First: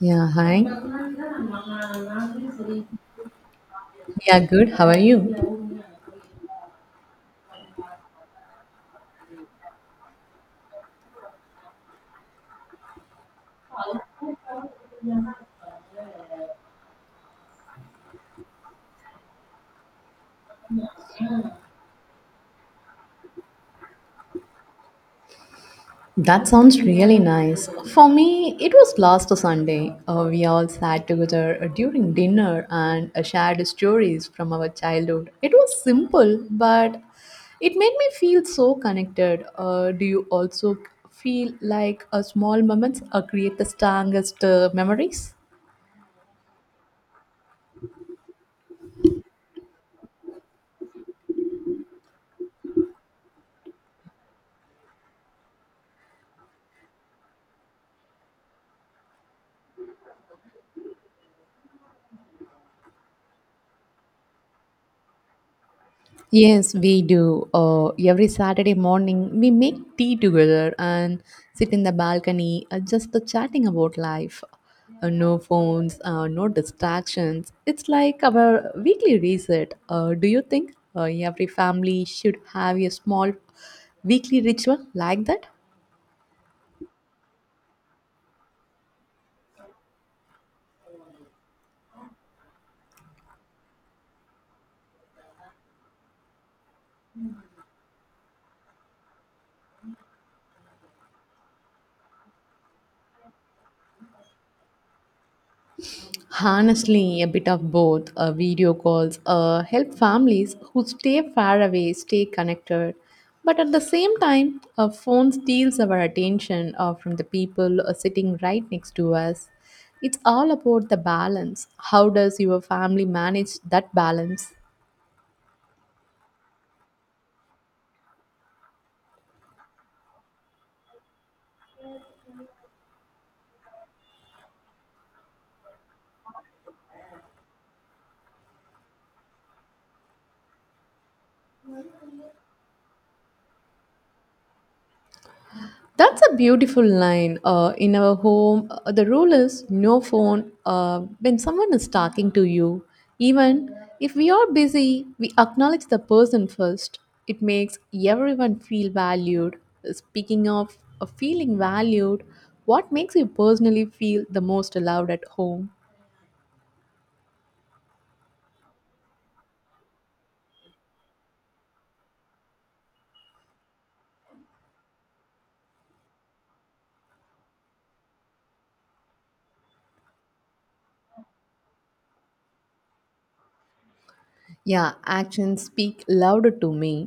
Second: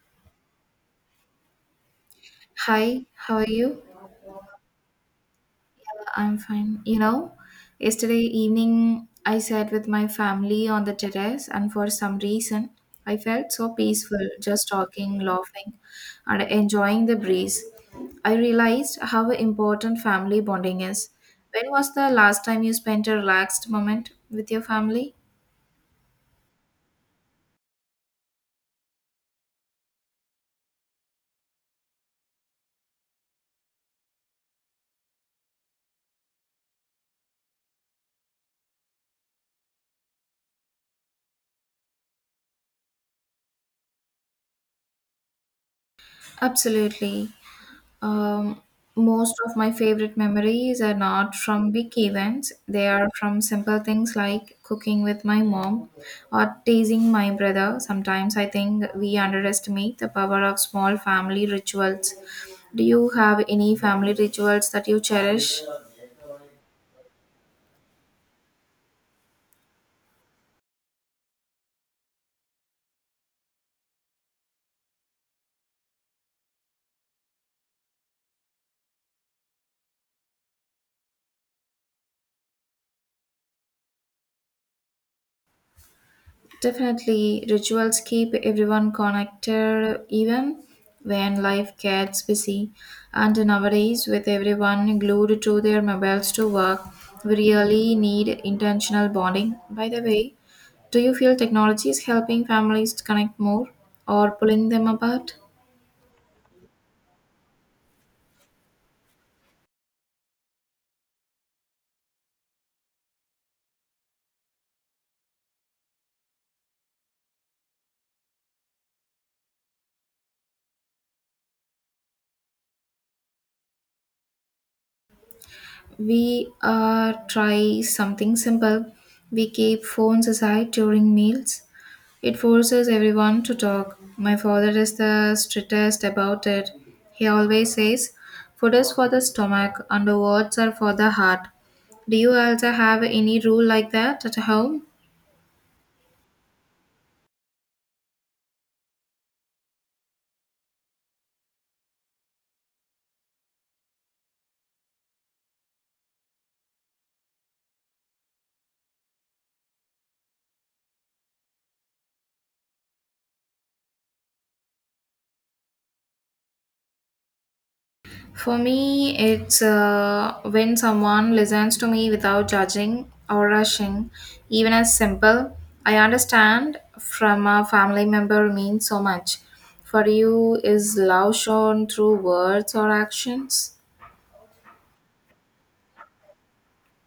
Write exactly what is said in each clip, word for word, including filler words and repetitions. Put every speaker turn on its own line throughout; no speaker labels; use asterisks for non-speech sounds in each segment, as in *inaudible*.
Yeah, hi.
Hi, how are you?
Yeah, good. How are you?
Yeah, I'm fine. You know, yesterday evening I sat with my family on the terrace, and for some reason I felt so peaceful just talking, laughing, and enjoying the breeze. I realized how important family bonding is. When was the last time you spent a relaxed moment with your family?
That sounds really nice. For me, it was last Sunday. Uh, we all sat together uh, during dinner and uh, shared stories from our childhood. It was simple, but it made me feel so connected. Uh, do you also feel like uh, small moments uh, create the strongest uh, memories?
Absolutely. Um, Most of my favorite memories are not from big events, they are from simple things like cooking with my mom or teasing my brother. Sometimes I think we underestimate the power of small family rituals. Do you have any family rituals that you cherish?
Yes, we do. Uh, every Saturday morning, we make tea together and sit in the balcony, uh, just the chatting about life. Uh, no phones, uh, no distractions. It's like our weekly reset. Uh, do you think uh, every family should have a small weekly ritual like that?
Definitely, rituals keep everyone connected even when life gets busy. And nowadays, with everyone glued to their mobiles to work, we really need intentional bonding. By the way, do you feel technology is helping families to connect more or pulling them apart?
Honestly, a bit of both. Uh, video calls uh, help families who stay far away stay connected, but at the same time, a phone steals our attention uh, from the people uh, sitting right next to us. It's all about the balance. How does your family manage that balance?
We uh, try something simple. We keep phones aside during meals. It forces everyone to talk. My father is the strictest about it. He always says, "Food is for the stomach and the words are for the heart." Do you also have any rule like that at home?
That's a beautiful line. Uh, in our home, uh, the rule is no phone uh, when someone is talking to you. Even if we are busy, we acknowledge the person first. It makes everyone feel valued. Speaking of uh, feeling valued, what makes you personally feel the most allowed at home?
For me, it's uh, when someone listens to me without judging or rushing, even as simple. I understand from a family member means so much. For you, is love shown through words or actions?
Yeah, actions speak louder to me.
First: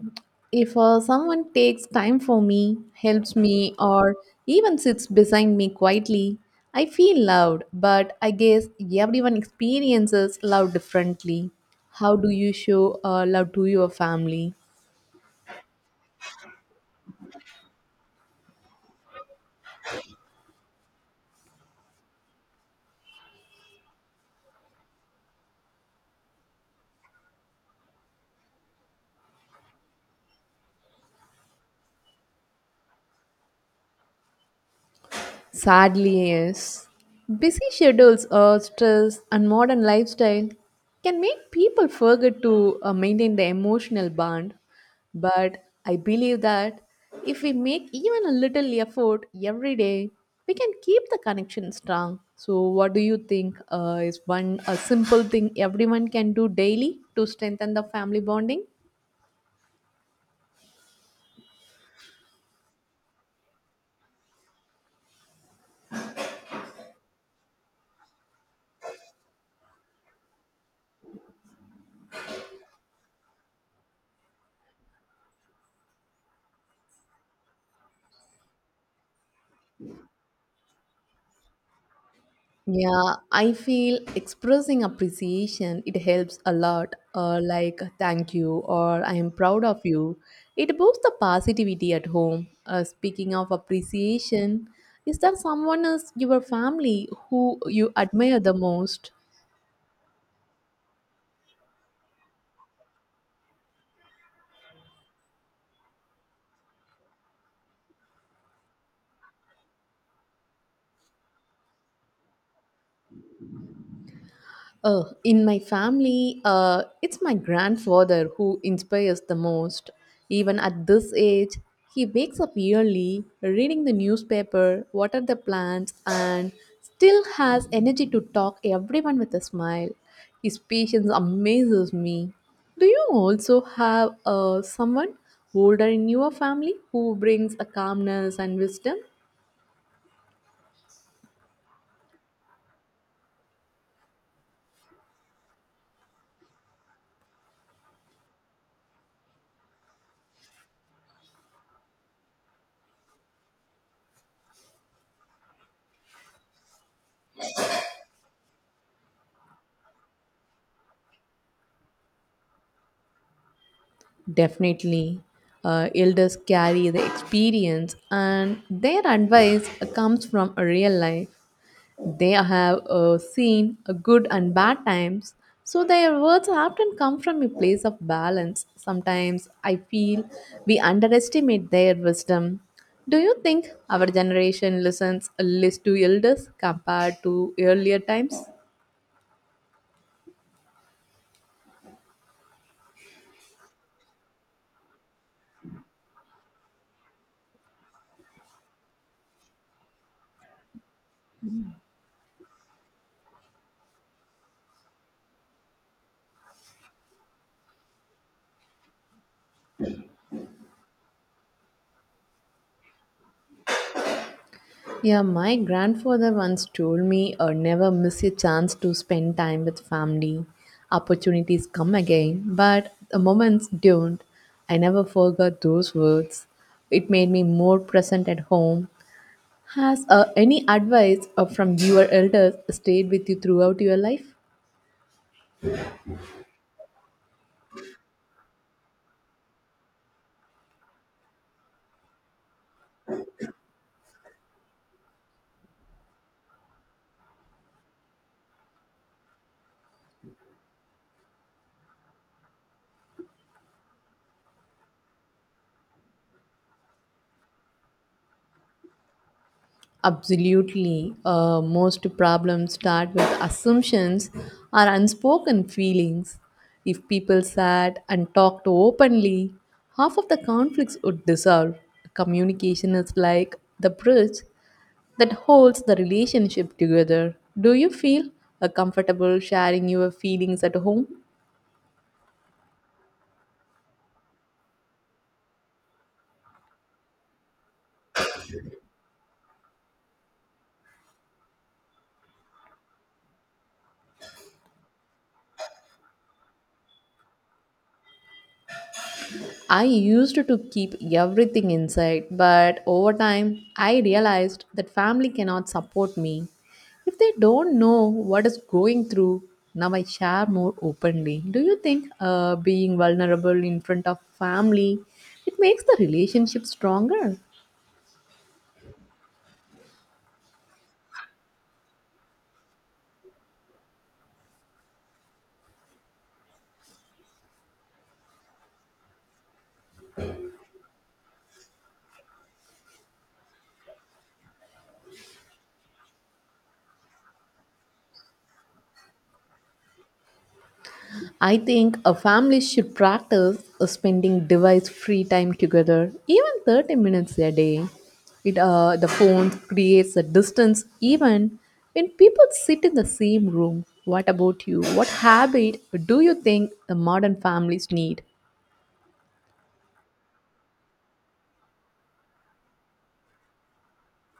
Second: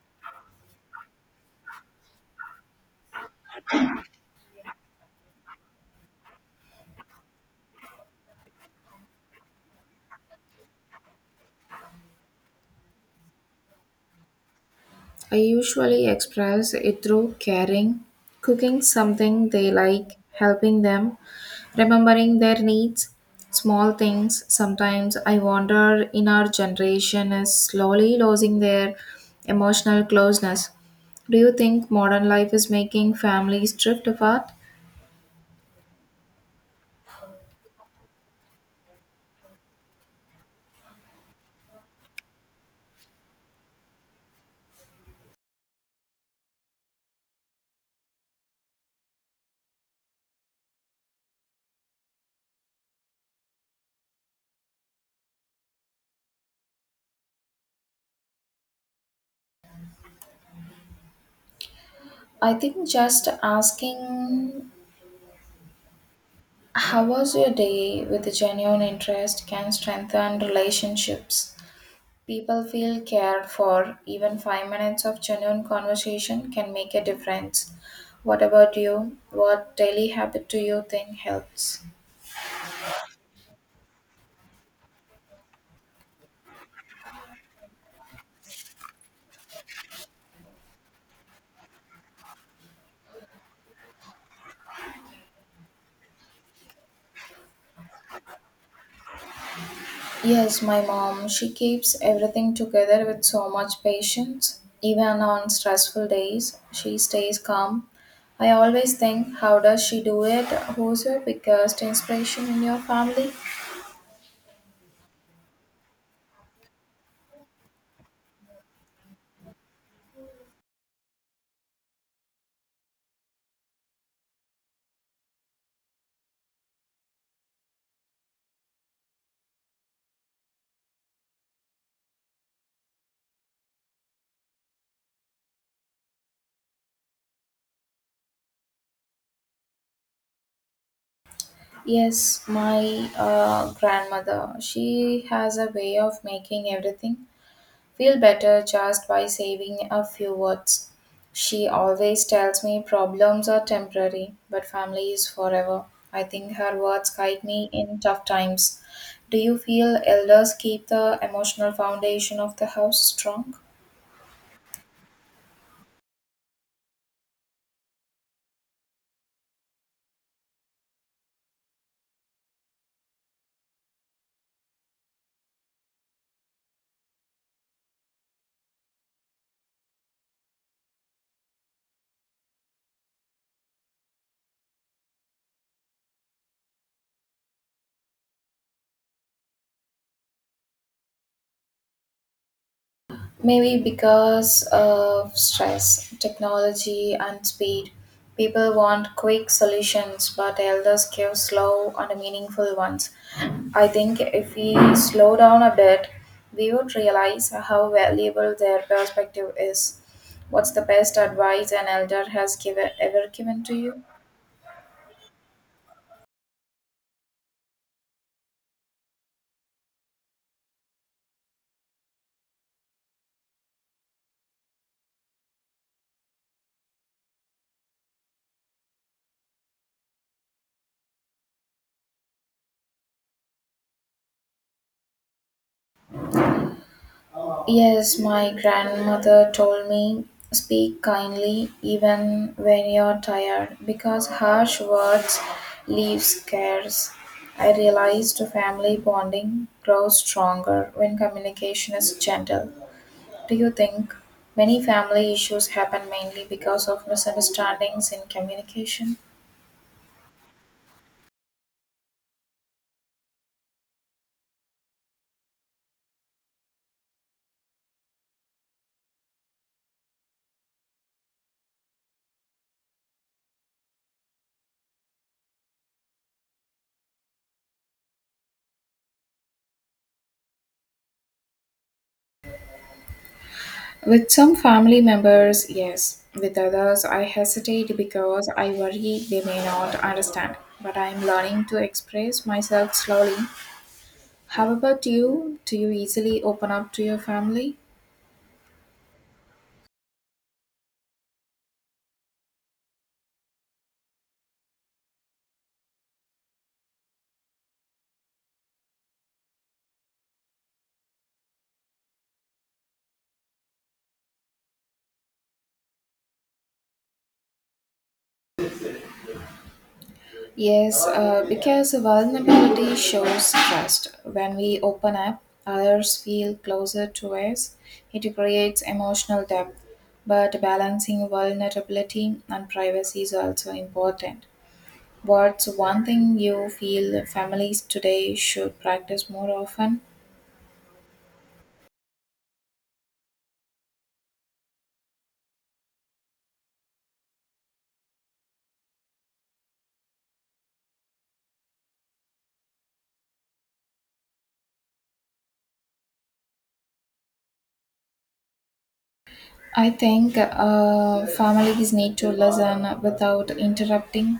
If uh, someone takes time for me, helps me, or even sits beside me quietly, I feel loved, but I guess everyone experiences love differently. How do you show uh, love to your family?
I usually express it through caring, cooking something they like, helping them, remembering their needs, small things. Sometimes I wonder in our generation is slowly losing their emotional closeness. Do you think modern life is making families drift apart?
Sadly, yes. Busy schedules, uh, stress, and modern lifestyle can make people forget to uh, maintain the emotional bond. But I believe that if we make even a little effort every day, we can keep the connection strong. So, what do you think uh, is one a simple thing everyone can do daily to strengthen the family bonding?
I think just asking how was your day with a genuine interest can strengthen relationships. People feel cared for. Even five minutes of genuine conversation can make a difference. What about you? What daily habit do you think helps?
Yeah, I feel expressing appreciation, it helps a lot, uh, like thank you or I am proud of you. It boosts the positivity at home. Uh, speaking of appreciation, is there someone else, your family, who you admire the most?
Yes, my mom. She keeps everything together with so much patience. Even on stressful days, she stays calm. I always think, how does she do it? Who's your biggest inspiration in your family?
Oh, in my family, uh, it's my grandfather who inspires the most. Even at this age, he wakes up early, reading the newspaper, water the plants, and still has energy to talk everyone with a smile. His patience amazes me. Do you also have uh, someone older in your family who brings a calmness and wisdom?
Yes, my uh, grandmother. She has a way of making everything feel better just by saving a few words. She always tells me problems are temporary, but family is forever. I think her words guide me in tough times. Do you feel elders keep the emotional foundation of the house strong?
Definitely. Uh, elders carry the experience, and their advice comes from a real life. They have uh, seen a good and bad times, so their words often come from a place of balance. Sometimes I feel we underestimate their wisdom. Do you think our generation listens less to elders compared to earlier times?
Maybe because of stress, technology, and speed. People want quick solutions, but elders give slow and meaningful ones. I think if we slow down a bit, we would realize how valuable their perspective is. What's the best advice an elder has given, ever given to you?
Yeah, my grandfather once told me, uh, never miss a chance to spend time with family. Opportunities come again, but the moments don't. I never forgot those words. It made me more present at home. Has uh, any advice uh, from your elders stayed with you throughout your life?
Yes, my grandmother told me, speak kindly even when you're tired, because harsh words leave scars. I realized family bonding grows stronger when communication is gentle. Do you think many family issues happen mainly because of misunderstandings in communication?
Absolutely. Uh, most problems start with assumptions or unspoken feelings. If people sat and talked openly, half of the conflicts would dissolve. Communication is like the bridge that holds the relationship together. Do you feel uh, comfortable sharing your feelings at home?
With some family members, yes. With others, I hesitate because I worry they may not understand. But I am learning to express myself slowly. How about you? Do you easily open up to your family?
I used to keep everything inside, but over time I realized that family cannot support me if they don't know what is going through. Now I share more openly. Do you think uh, being vulnerable in front of family it makes the relationship stronger?
Yes, uh, because vulnerability shows trust. When we open up, others feel closer to us. It creates emotional depth. But balancing vulnerability and privacy is also important. What's one thing you feel families today should practice more often?
I think a family should practice uh, spending device free time together, even thirty minutes a day. It, uh, the phone creates a distance even when people sit in the same room. What about you? What habit do you think the modern families need?
I think uh, families need to listen without interrupting.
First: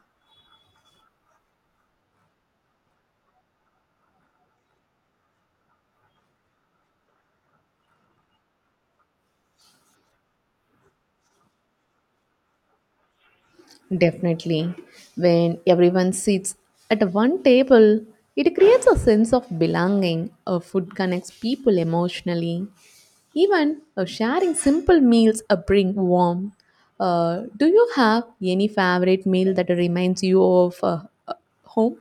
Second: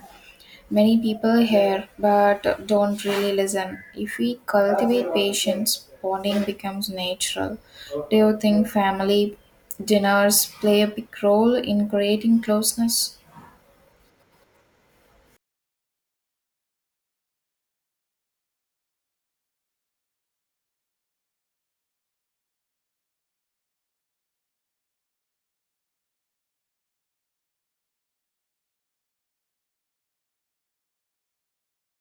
Many people hear but don't really listen. If we cultivate patience, bonding becomes natural. Do you think family dinners play a big role in creating closeness?
Definitely. When everyone sits at one table, it creates a sense of belonging. A food connects people emotionally. Even uh, sharing simple meals uh, bring warmth. Uh, do you have any favorite meal that reminds you of uh, uh, home?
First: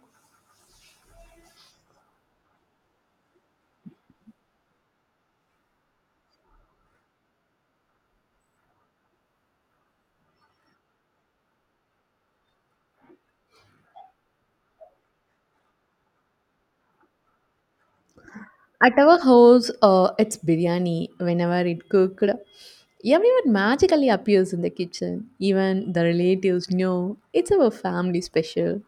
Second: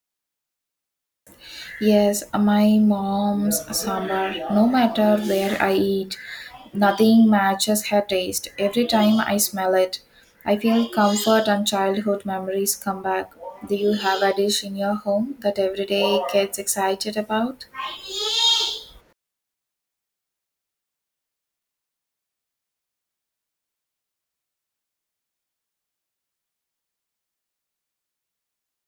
Yes, my mom's sambar. No matter where I eat, nothing matches her taste. Every time I smell it, I feel comfort and childhood memories come back. Do you have a dish in your home that every day gets excited about?
At our house, uh, it's biryani whenever it cooked. Everyone magically appears in the kitchen. Even the relatives know it's our family special.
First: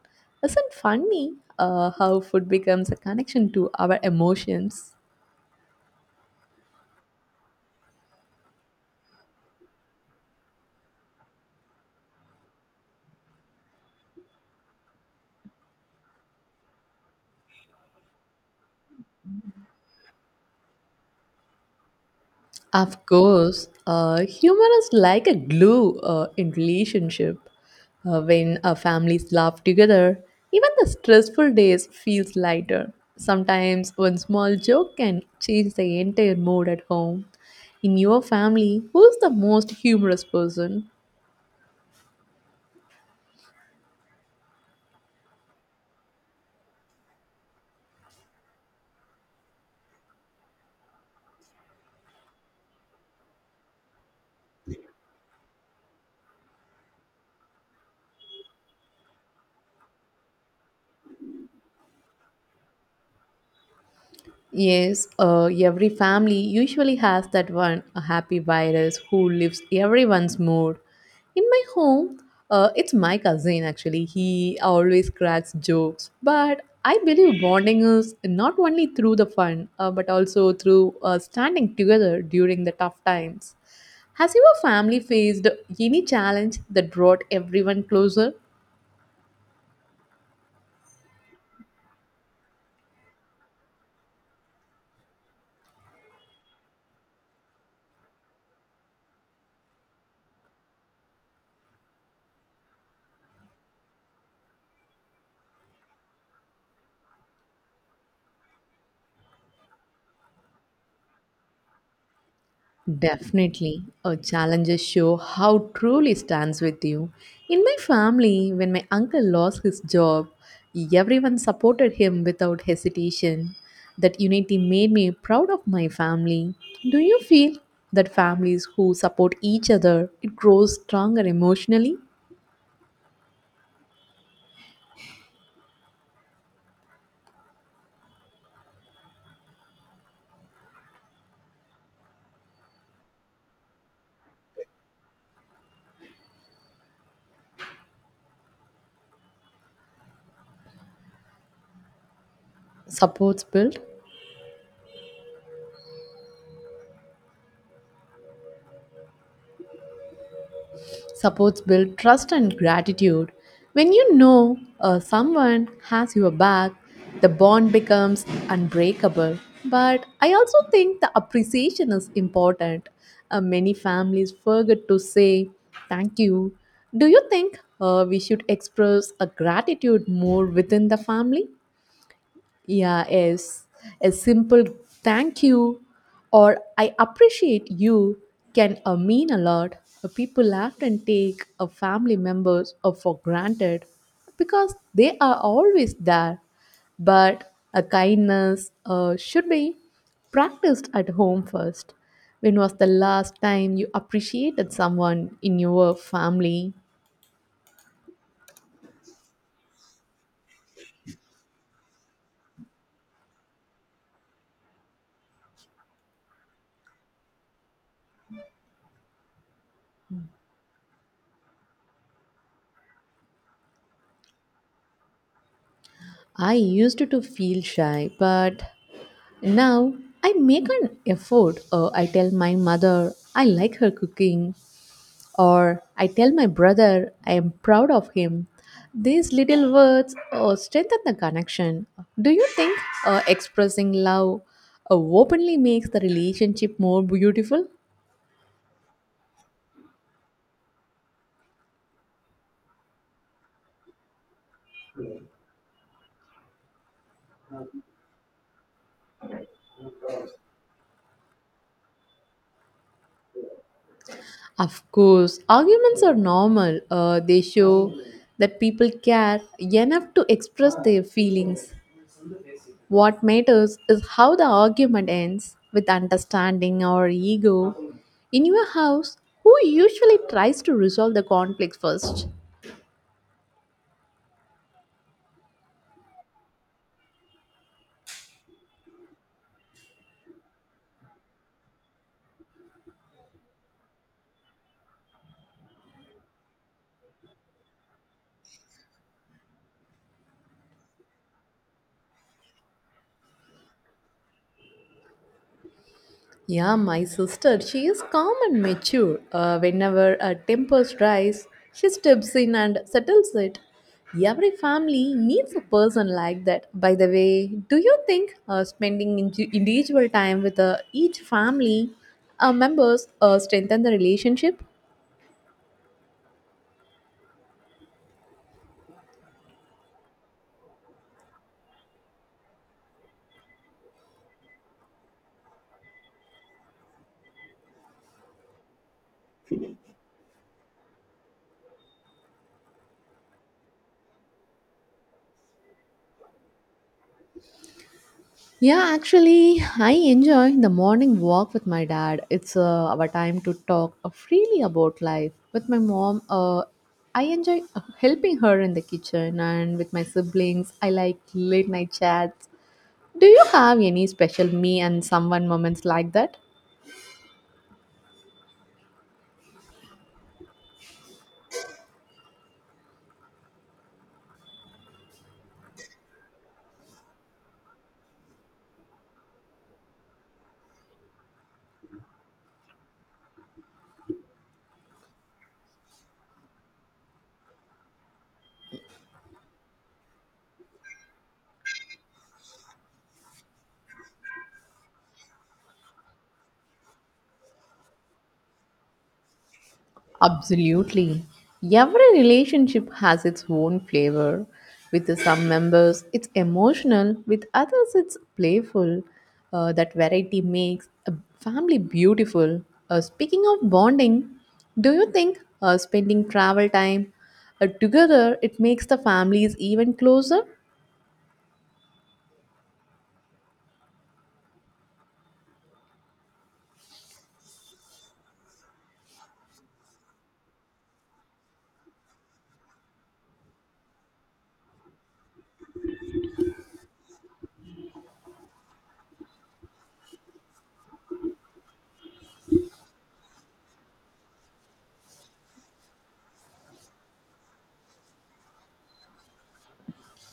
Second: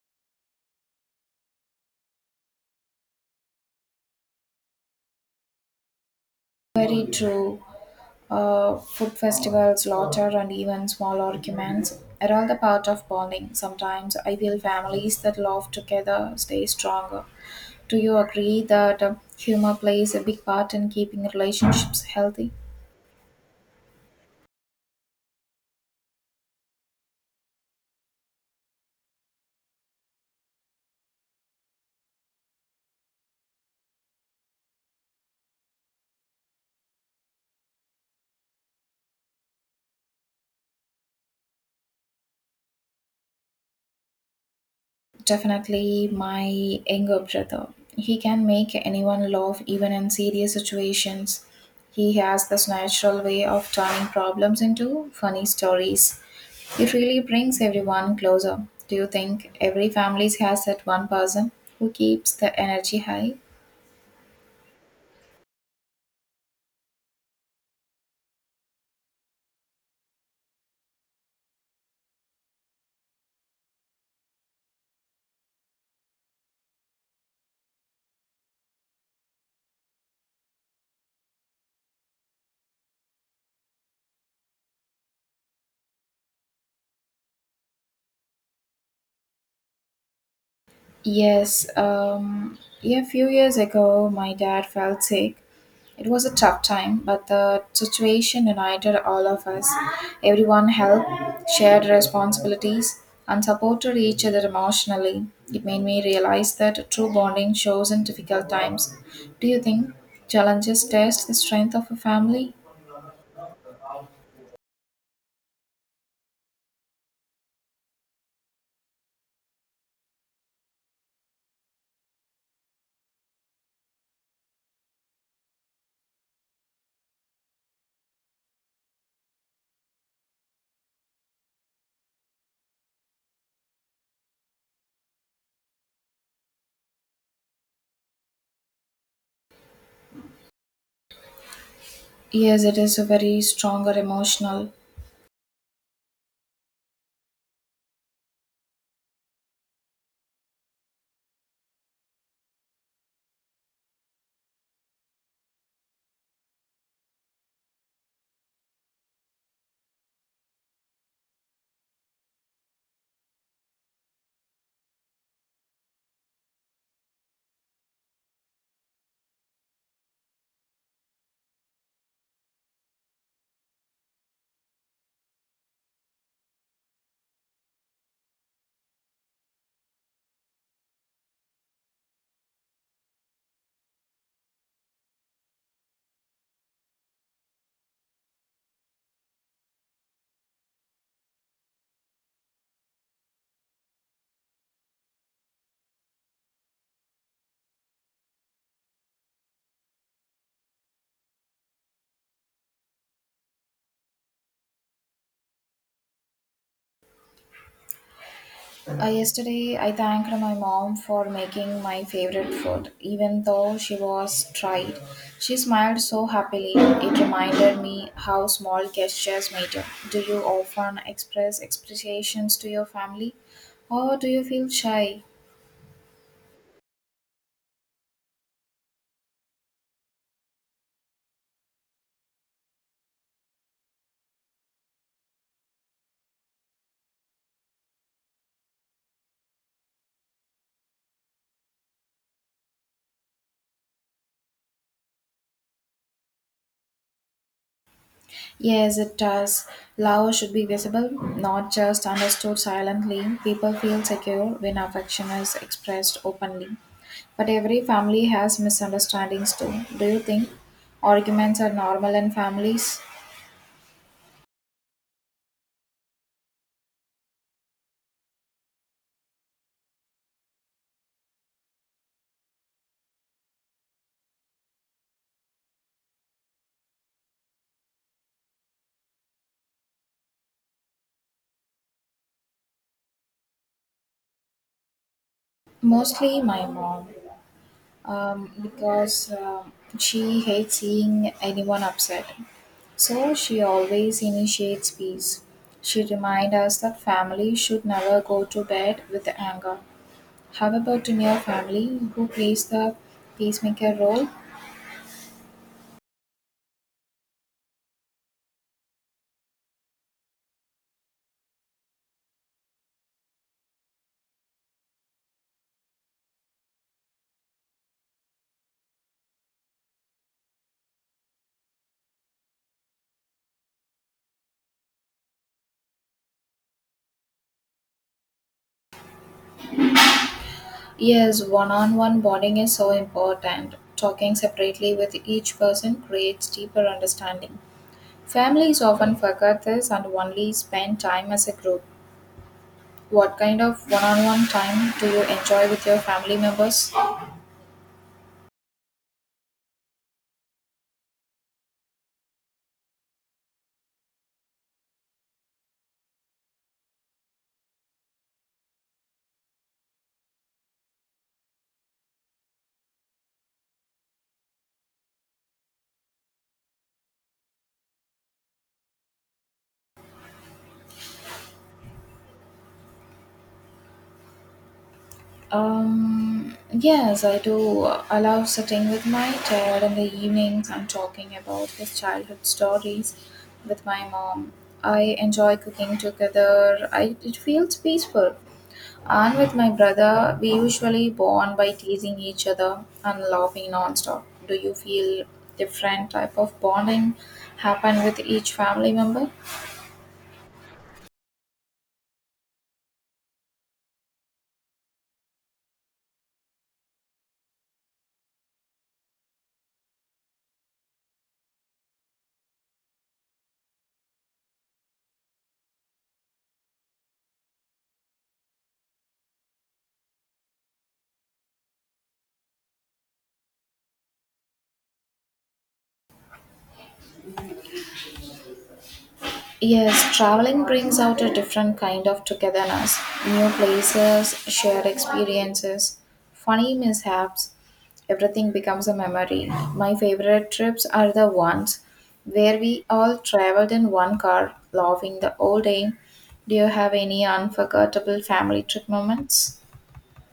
Isn't funny uh, how food becomes a connection to our emotions?
Very true. Uh, food festivals, laughter, and even small arguments are all the part of bonding. Sometimes I feel families that laugh together stay stronger. Do you agree that uh, humor plays a big part in keeping relationships healthy?
Of course, uh, humor is like a glue uh, in relationship. Uh, when uh, families laugh together, even the stressful days feels lighter. Sometimes one small joke can change the entire mood at home. In your family, who's the most humorous person?
Definitely, my younger brother. He can make anyone laugh even in serious situations. He has this natural way of turning problems into funny stories. It really brings everyone closer. Do you think every family has that one person who keeps the energy high?
Yes, uh, every family usually has that one a happy virus who lifts everyone's mood. In my home, uh, it's my cousin actually. He always cracks jokes, but I believe bonding is not only through the fun, uh, but also through uh, standing together during the tough times. Has your family faced any challenge that brought everyone closer?
Yes, um, yeah, a few years ago, my dad fell sick. It was a tough time, but the situation united all of us. Everyone helped, shared responsibilities, and supported each other emotionally. It made me realize that true bonding shows in difficult times. Do you think challenges test the strength of a family?
Definitely. Our challenges show how truly stands with you. In my family, when my uncle lost his job, everyone supported him without hesitation. That unity made me proud of my family. Do you feel that families who support each other, it grows stronger emotionally?
Yes, it is a very stronger emotional.
Supports build? Supports build trust and gratitude. When you know uh, someone has your back, the bond becomes unbreakable. But I also think the appreciation is important. Uh, many families forget to say thank you. Do you think uh, we should express a gratitude more within the family? Yeah, yes. A simple thank you or I appreciate you can uh, mean a lot. Uh, People often take a family members uh, for granted because they are always there. But a kindness uh, should be practiced at home first. When was the last time you appreciated someone in your family?
Uh, yesterday, I thanked my mom for making my favorite food, even though she was tried. She smiled so happily. It reminded me how small gestures matter. Do you often express appreciations to your family, or do you feel shy?
I used to feel shy, but now I make an effort. Uh, I tell my mother I like her cooking, or I tell my brother I am proud of him. These little words uh, strengthen the connection. Do you think uh, expressing love uh, openly makes the relationship more beautiful?
Yes, it does. Love should be visible, not just understood silently. People feel secure when affection is expressed openly. But every family has misunderstandings too. Do you think arguments are normal in families?
Of course, arguments are normal. Uh, they show that people care enough to express their feelings. What matters is how the argument ends with understanding or ego. In your house, who usually tries to resolve the conflict first?
Mostly my mom, um, because um, she hates seeing anyone upset. So she always initiates peace. She reminds us that family should never go to bed with anger. How about in your family who plays the peacemaker role?
Yeah, my sister, she is calm and mature. Uh, whenever a tempers rise, she steps in and settles it. Every family needs a person like that. By the way, do you think uh, spending indi- individual time with uh, each family uh, members uh, strengthen the relationship?
Yes, one on one bonding is so important. Talking separately with each person creates deeper understanding. Families often forget this and only spend time as a group. What kind of one on one time do you enjoy with your family members?
Yeah, actually, I enjoy the morning walk with my dad. It's uh, our time to talk uh, freely about life. With my mom, uh, I enjoy uh, helping her in the kitchen, and with my siblings, I like late night chats. Do you have any special me and someone moments like that?
Um, yes, I do allow sitting with my dad in the evenings and talking about his childhood stories with my mom. I enjoy cooking together. I, it feels peaceful. And with my brother, we usually bond by teasing each other and laughing nonstop. Do you feel different type of bonding happen with each family member?
Absolutely. Every relationship has its own flavor. With some members, it's emotional, with others, it's playful. Uh, that variety makes a family beautiful. Uh, speaking of bonding, do you think uh, spending travel time uh, together it makes the families even closer?
Yes, traveling brings out a different kind of togetherness. New places, shared experiences, funny mishaps, everything becomes a memory. My favorite trips are the ones where we all traveled in one car, laughing the whole day. Do you have any unforgettable family trip moments?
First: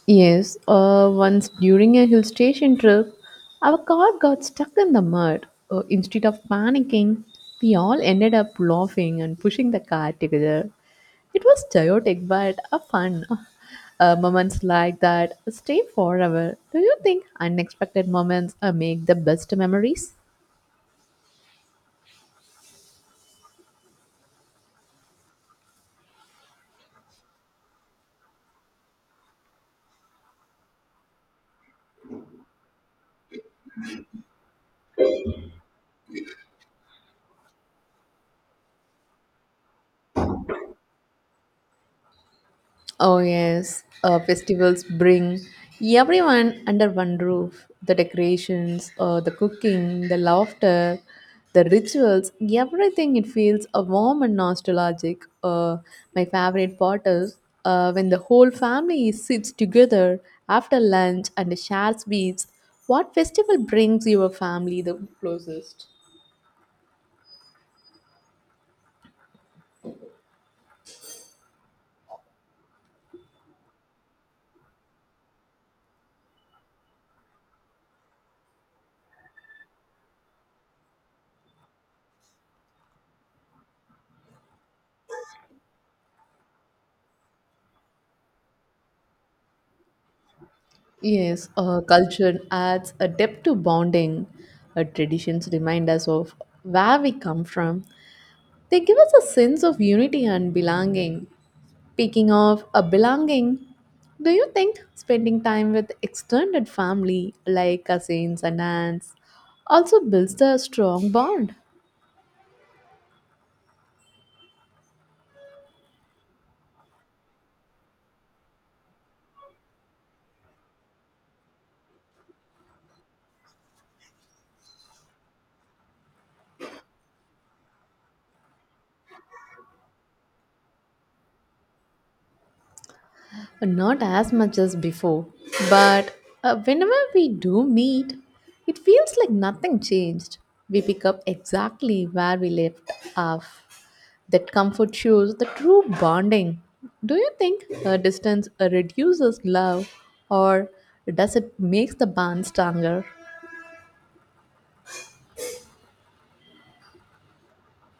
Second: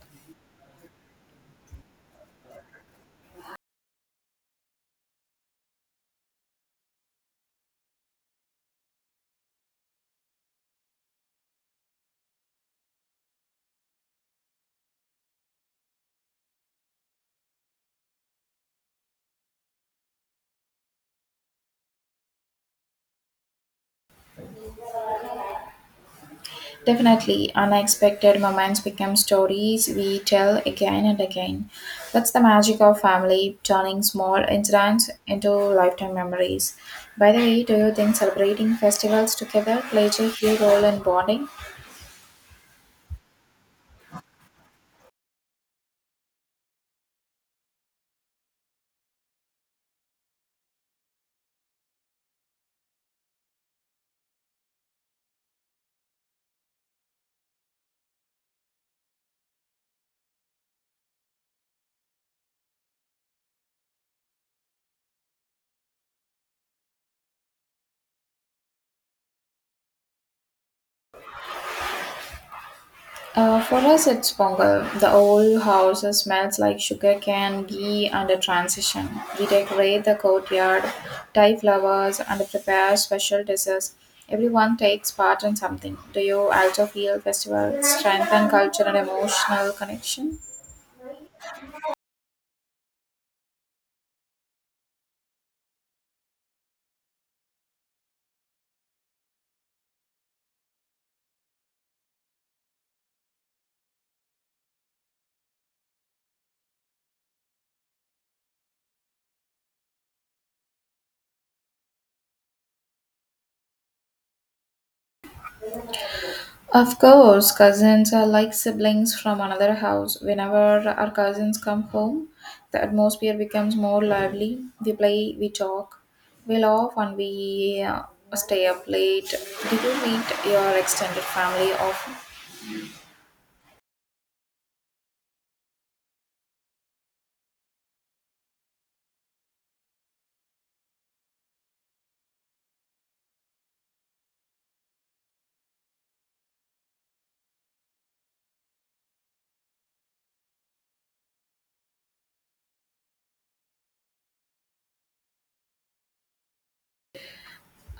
Yes, uh, once during a hill station trip, our car got stuck in the mud. Uh, instead of panicking, we all ended up laughing and pushing the car together. It was chaotic but a fun. *laughs* Uh, moments like that stay forever. Do you think unexpected moments uh, make the best memories?
Definitely, unexpected moments become stories we tell again and again. That's the magic of family, turning small incidents into lifetime memories. By the way, do you think celebrating festivals together plays a key role in bonding?
Oh, yes. Uh, festivals bring everyone under one roof. The decorations, uh, the cooking, the laughter, the rituals, everything. It feels uh, warm and nostalgic. Uh, my favorite part is uh, when the whole family sits together after lunch and shares sweets. What festival brings your family the closest?
Uh, for us, it's Pongal. The old house smells like sugarcane, ghee, and a transition. We decorate the courtyard, tie flowers, and prepare special dishes. Everyone takes part in something. Do you also feel festival strengthen culture and emotional connection?
Yes, uh, culture adds a depth to bonding. Uh, traditions remind us of where we come from. They give us a sense of unity and belonging. Speaking of a belonging, do you think spending time with extended family like cousins and aunts also builds a strong bond?
Of course, cousins are like siblings from another house. Whenever our cousins come home, the atmosphere becomes more lively. We play, we talk, we laugh, and we uh, stay up late. Do you meet your extended family often?
Not as much as before, but uh, whenever we do meet, it feels like nothing changed. We pick up exactly where we left off. That comfort shows the true bonding. Do you think uh, distance uh, reduces love or does it make the bond stronger?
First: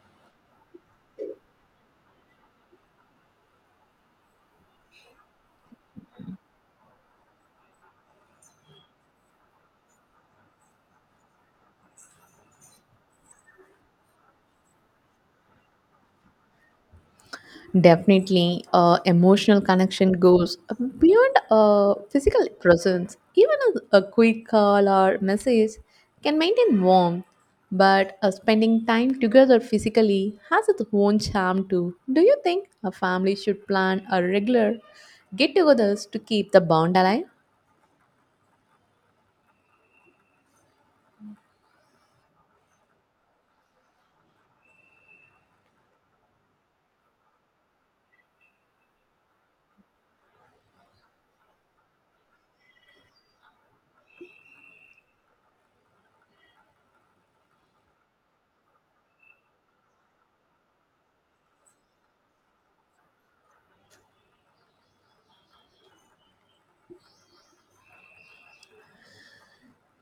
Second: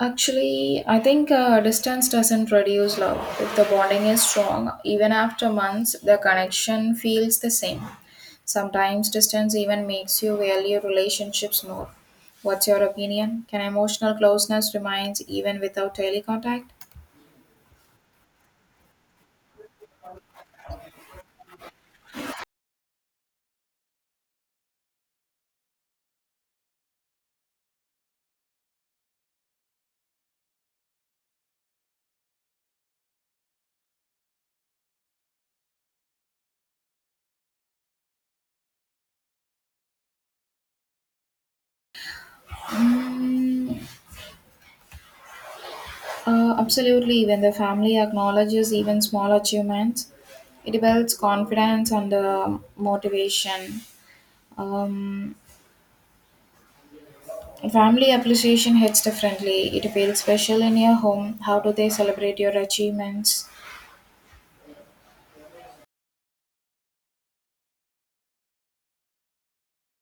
Actually, I think uh, distance doesn't reduce love. If the bonding is strong, even after months, the connection feels the same. Sometimes distance even makes you value relationships more. What's your opinion? Can emotional closeness remains even without daily contact?
Definitely, uh, emotional connection goes beyond uh, physical presence. Even a, a quick call or message can maintain warmth, but uh, spending time together physically has its own charm too. Do you think a family should plan a regular get-togethers to keep the bond alive?
Mm, uh, Absolutely. When the family acknowledges even small achievements, it builds confidence and uh, motivation. Um, Family appreciation hits differently. It feels special in your home. How do they celebrate your achievements?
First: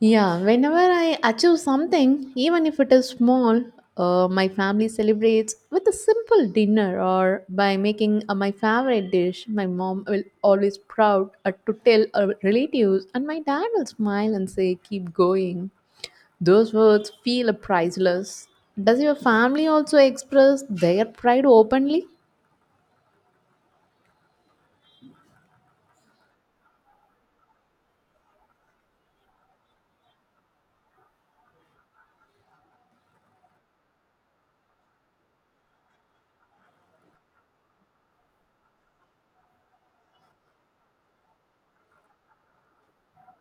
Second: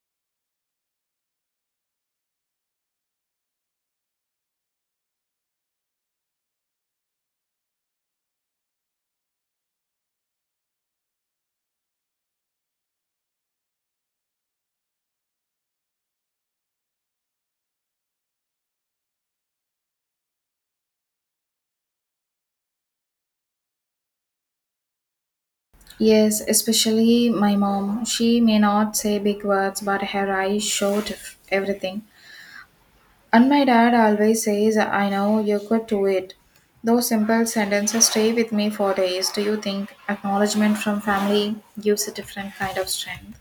Yeah, whenever I achieve something, even if it is small, uh, my family celebrates with a simple dinner or by making uh, my favorite dish. My mom will always proud uh, to tell her relatives, and my dad will smile and say, "Keep going." Those words feel priceless. Does your family also express their pride openly?
Yes, especially my mom. She may not say big words, but her eyes showed f- everything. And my dad always says, "I know you could do it." Those simple sentences stay with me for days. Do you think acknowledgement from family gives a different kind of strength?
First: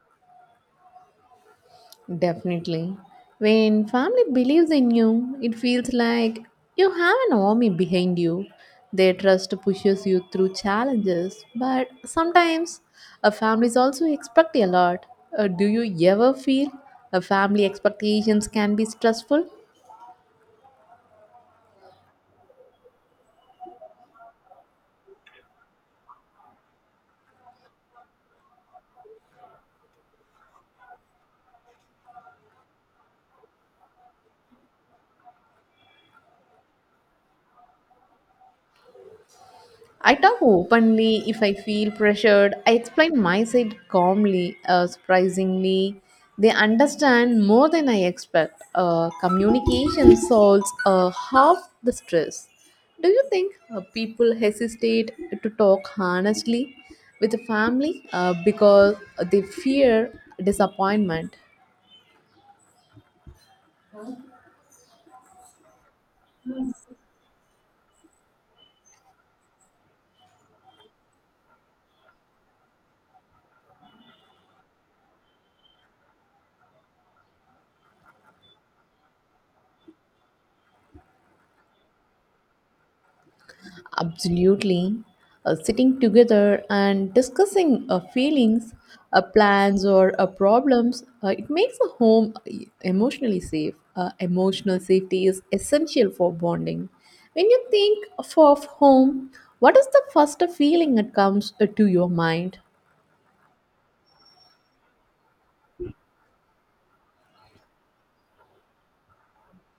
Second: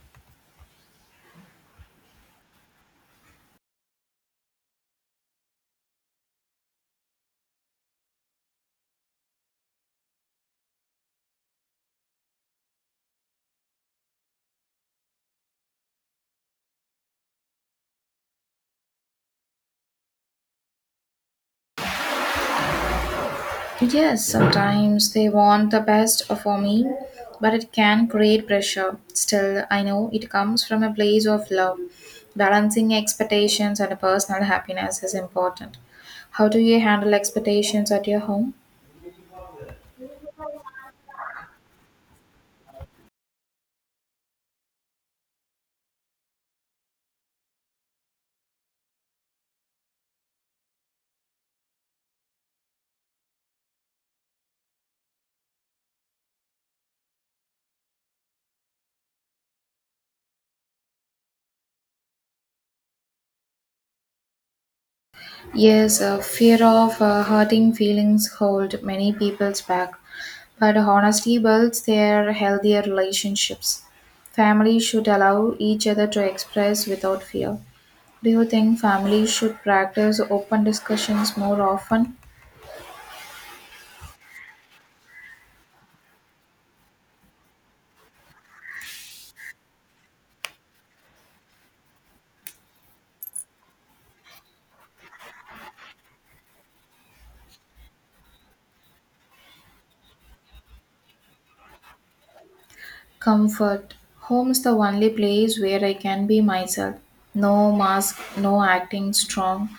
Definitely. When family believes in you, it feels like you have an army behind you. Their trust pushes you through challenges, but sometimes a families also expect a lot. Uh, do you ever feel a family expectations can be stressful?
Yes, sometimes they want the best for me, but it can create pressure. Still, I know it comes from a place of love. Balancing expectations and personal happiness is important. How do you handle expectations at your home?
I talk openly if I feel pressured. I explain my side calmly. Uh, surprisingly, they understand more than I expect. Uh, communication solves uh, half the stress. Do you think uh, people hesitate to talk honestly with the family uh, because they fear disappointment?
Yes, uh, fear of uh, hurting feelings hold many people's back, but honesty builds their healthier relationships. Families should allow each other to express without fear. Do you think families should practice open discussions more often?
Absolutely. Uh, sitting together and discussing uh, feelings, uh, plans, or uh, problems, uh, it makes a home e- emotionally safe. Uh, emotional safety is essential for bonding. When you think of of home, what is the first feeling that comes uh, to your mind?
Comfort. Home is the only place where I can be myself. No mask, no acting strong.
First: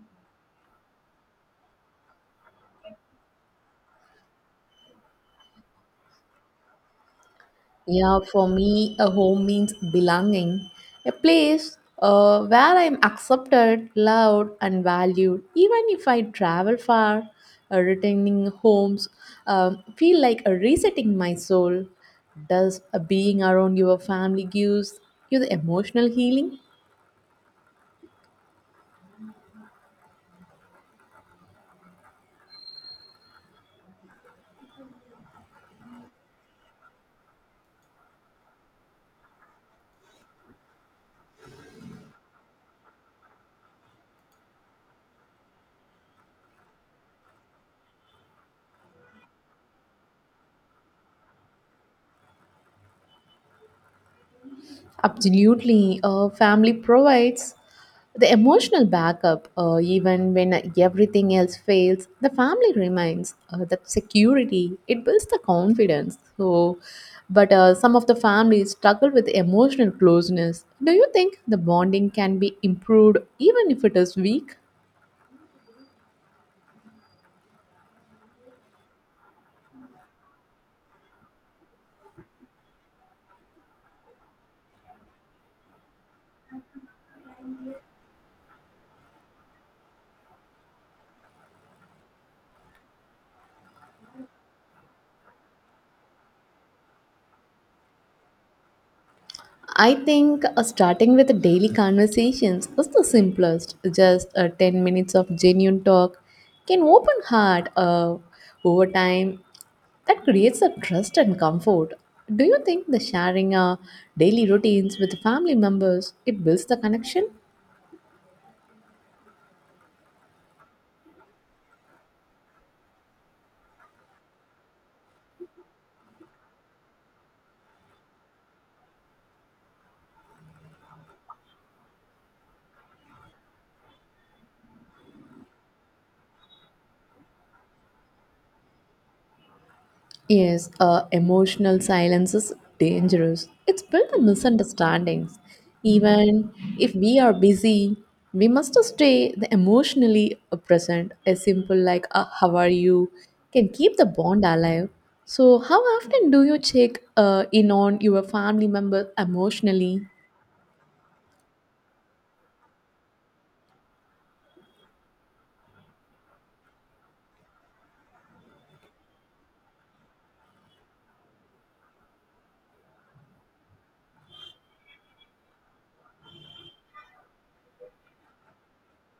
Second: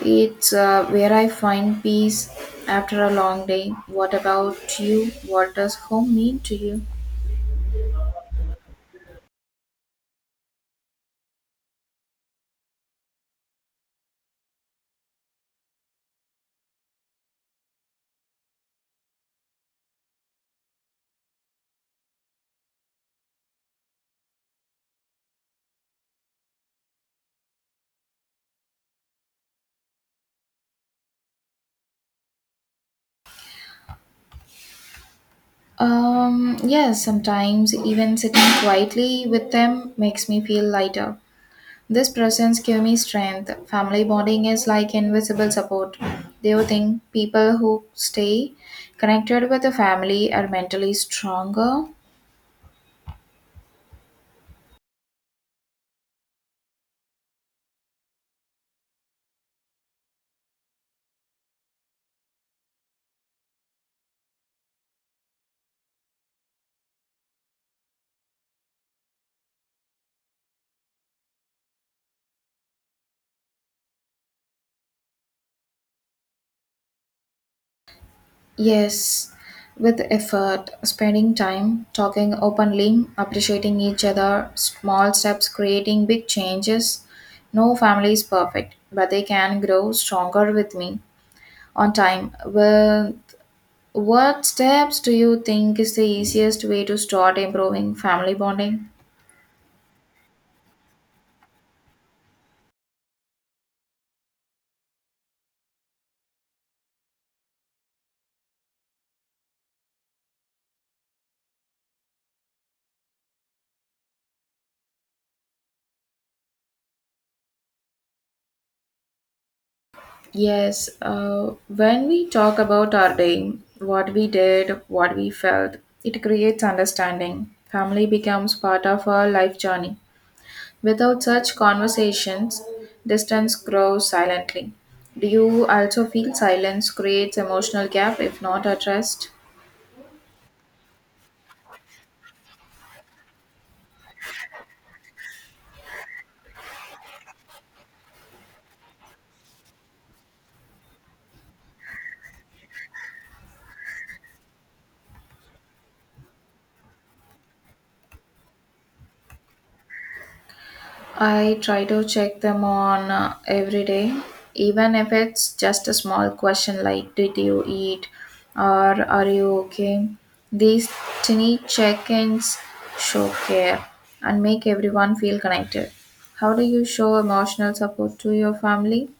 It's uh, where I find peace after a long day. What about you? What does home mean to you?
Yeah, for me, a home means belonging, a place uh, where I'm accepted, loved, and valued. Even if I travel far, uh, returning homes um, feel like a resetting my soul. Does uh, being around your family gives you the emotional healing?
Um, yes, sometimes even sitting quietly with them makes me feel lighter. This presence gives me strength. Family bonding is like invisible support. Do you think people who stay connected with the family are mentally stronger?
Absolutely. Uh, family provides the emotional backup. Uh, even when everything else fails, the family remains. Uh, that security, it builds the confidence. So, but uh, some of the families struggle with emotional closeness. Do you think the bonding can be improved even if it is weak?
Yes, with effort, spending time, talking openly, appreciating each other, small steps creating big changes. No family is perfect, but they can grow stronger with me. On time, with what steps do you think is the easiest way to start improving family bonding?
I think uh, starting with the daily conversations is the simplest. Just uh, ten minutes of genuine talk can open heart uh, over time. That creates a trust and comfort. Do you think the sharing uh, daily routines with family members it builds the connection?
Yes, uh, when we talk about our day, what we did, what we felt, it creates understanding. Family becomes part of our life journey. Without such conversations, distance grows silently. Do you also feel silence creates emotional gap if not addressed?
Yes, uh, emotional silence is dangerous. It's built on misunderstandings. Even if we are busy, we must stay the emotionally present. A simple like uh, "How are you?" can keep the bond alive. So, how often do you check uh, in on your family members emotionally?
I try to check them on uh, every day, even if it's just a small question like did you eat or are you okay? These tiny check-ins show care and make everyone feel connected. How do you show emotional support to your family?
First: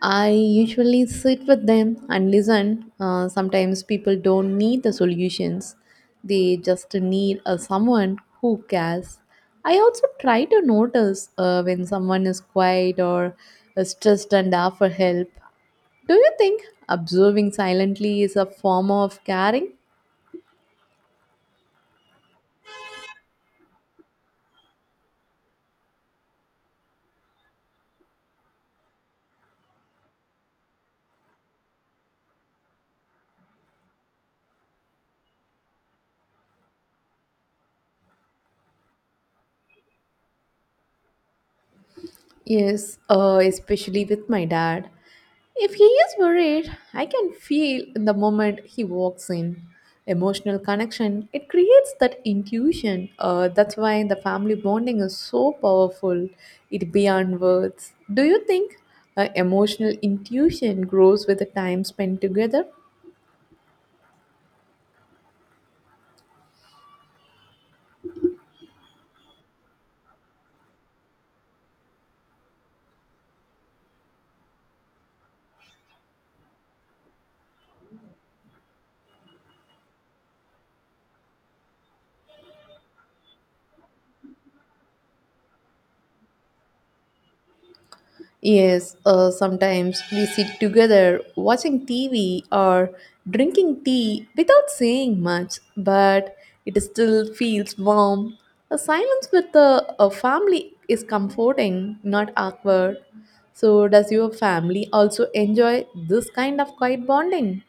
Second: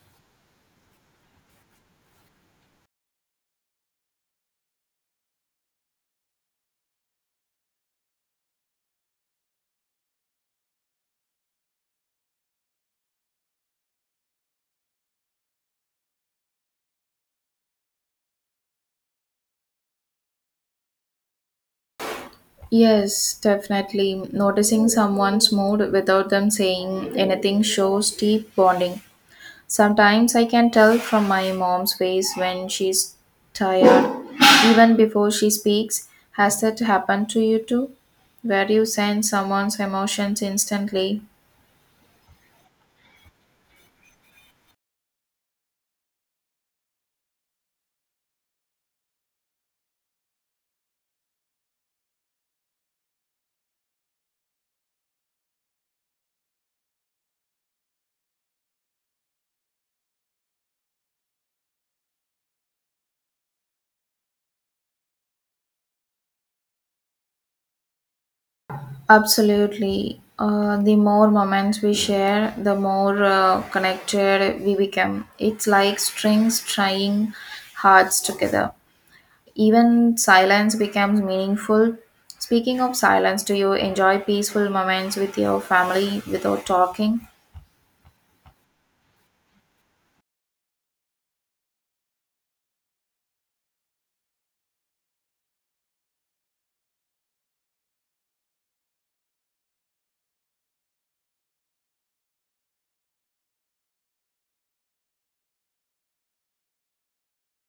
I usually sit with them and listen. Uh, sometimes people don't need the solutions, they just need a someone who cares. I also try to notice uh, when someone is quiet or is stressed and offer help. Do you think observing silently is a form of caring?
Yes, definitely. Noticing someone's mood without them saying anything shows deep bonding. Sometimes I can tell from my mom's face when she's tired, even before she speaks. Has that happened to you too? Where you sense someone's emotions instantly?
Yes, uh, especially with my dad. If he is worried, I can feel in the moment he walks in. Emotional connection, it creates that intuition. Uh, that's why the family bonding is so powerful. It beyond words. Do you think uh, emotional intuition grows with the time spent together?
Absolutely. Uh, the more moments we share, the more uh, connected we become. It's like strings tying hearts together. Even silence becomes meaningful. Speaking of silence, do you enjoy peaceful moments with your family without talking?
Yes, uh, sometimes we sit together watching T V or drinking tea without saying much, but it still feels warm. A silence with the a family is comforting, not awkward. So, does your family also enjoy this kind of quiet bonding?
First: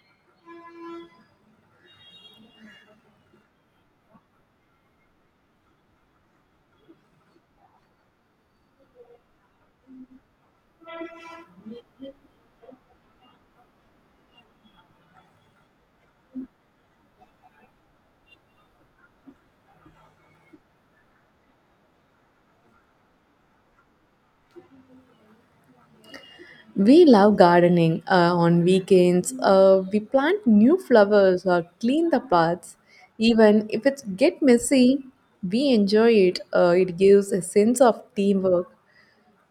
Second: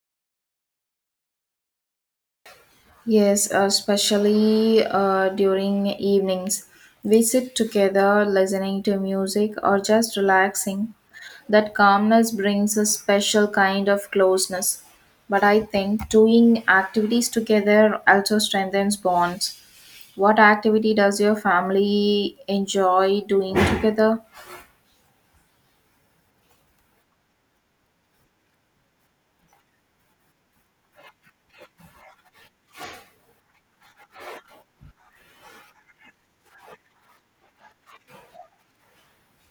Yes, uh, especially uh, during evenings. We sit together listening to music or just relaxing. That calmness brings a special kind of closeness. But I think doing activities together also strengthens bonds. What activity does your family enjoy doing together?
We love gardening uh, on weekends. Uh, we plant new flowers or clean the paths. Even if it get messy, we enjoy it. Uh, it gives a sense of teamwork.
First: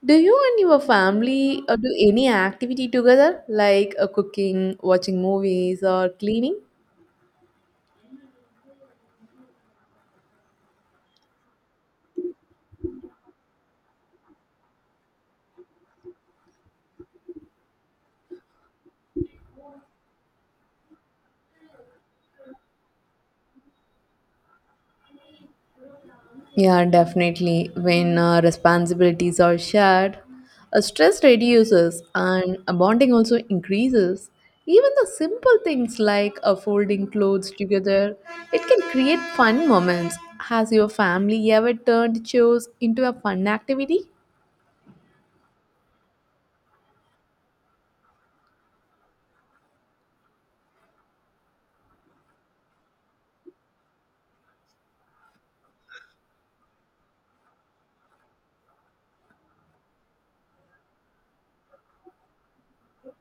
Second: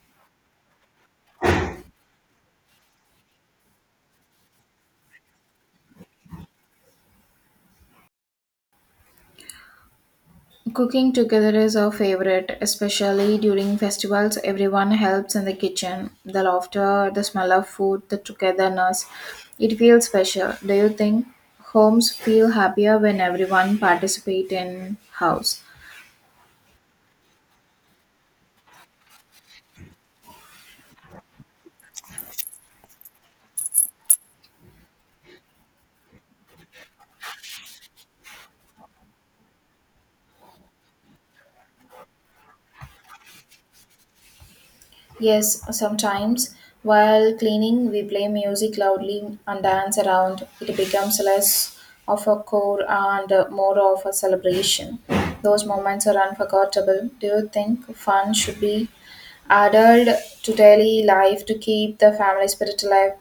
Do you and your family uh, do any activity together, like uh, cooking, watching movies, or cleaning?
Cooking together is our favorite, especially during festivals. Everyone helps in the kitchen. The laughter, the smell of food, the togetherness. It feels special. Do you think homes feel happier when everyone participates in house?
Yeah, definitely. When uh, responsibilities are shared, uh, stress reduces and uh, bonding also increases. Even the simple things like uh, folding clothes together, it can create fun moments. Has your family ever turned chores into a fun activity?
Yes, sometimes while cleaning, we play music loudly and dance around. It becomes less of a chore and uh, more of a celebration. Those moments are unforgettable. Do you think fun should be added to daily life to keep the family spirit alive?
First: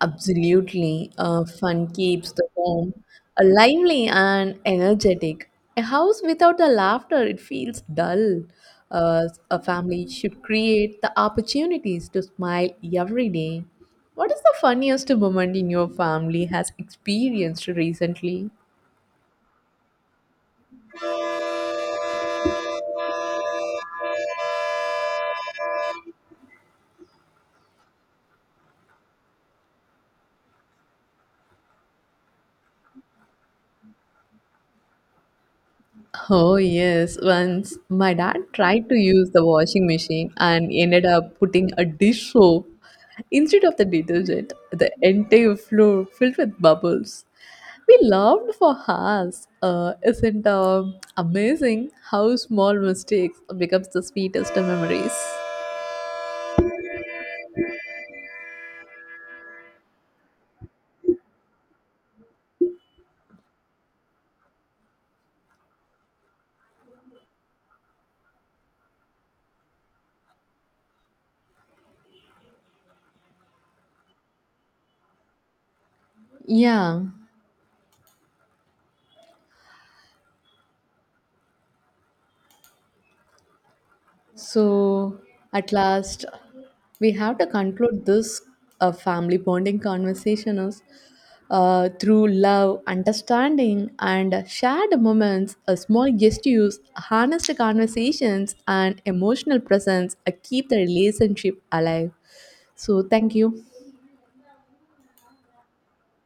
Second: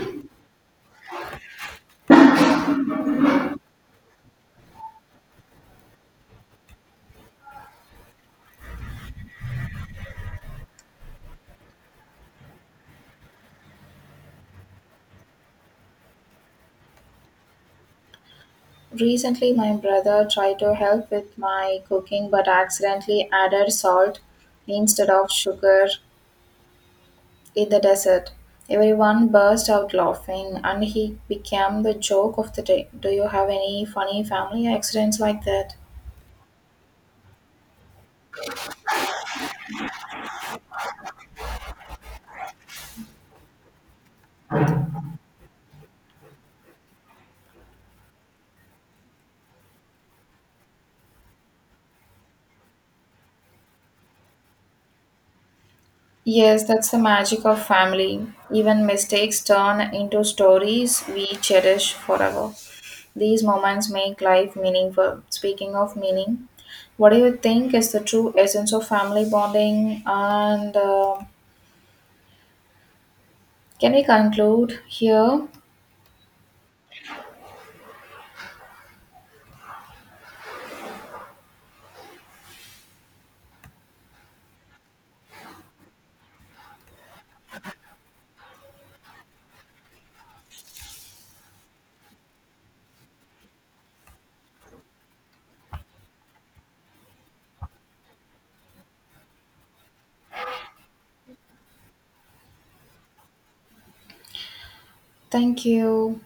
Absolutely. Uh, fun keeps the home uh, lively and energetic. A house without the laughter, it feels dull. Uh, a family should create the opportunities to smile every day. What is the funniest moment in your family has experienced recently?
Recently, my brother tried to help with my cooking but accidentally added salt instead of sugar in the desert. Everyone burst out laughing, and he became the joke of the day. Do you have any funny family accidents like that?
Oh, yes. Once my dad tried to use the washing machine and ended up putting a dish soap instead of the detergent, the entire floor filled with bubbles. We laughed for hours. Uh, isn't um amazing how small mistakes becomes the sweetest memories?
Yes, that's the magic of family. Even mistakes turn into stories we cherish forever. These moments make life meaningful. Speaking of meaning, what do you think is the true essence of family bonding? And uh, can we conclude here?
Yeah. So, at last, we have to conclude this uh, family bonding conversation is, uh, through love, understanding, and shared moments, a small gestures, honest conversations, and emotional presence uh, keep the relationship alive. So, thank you.
Thank you.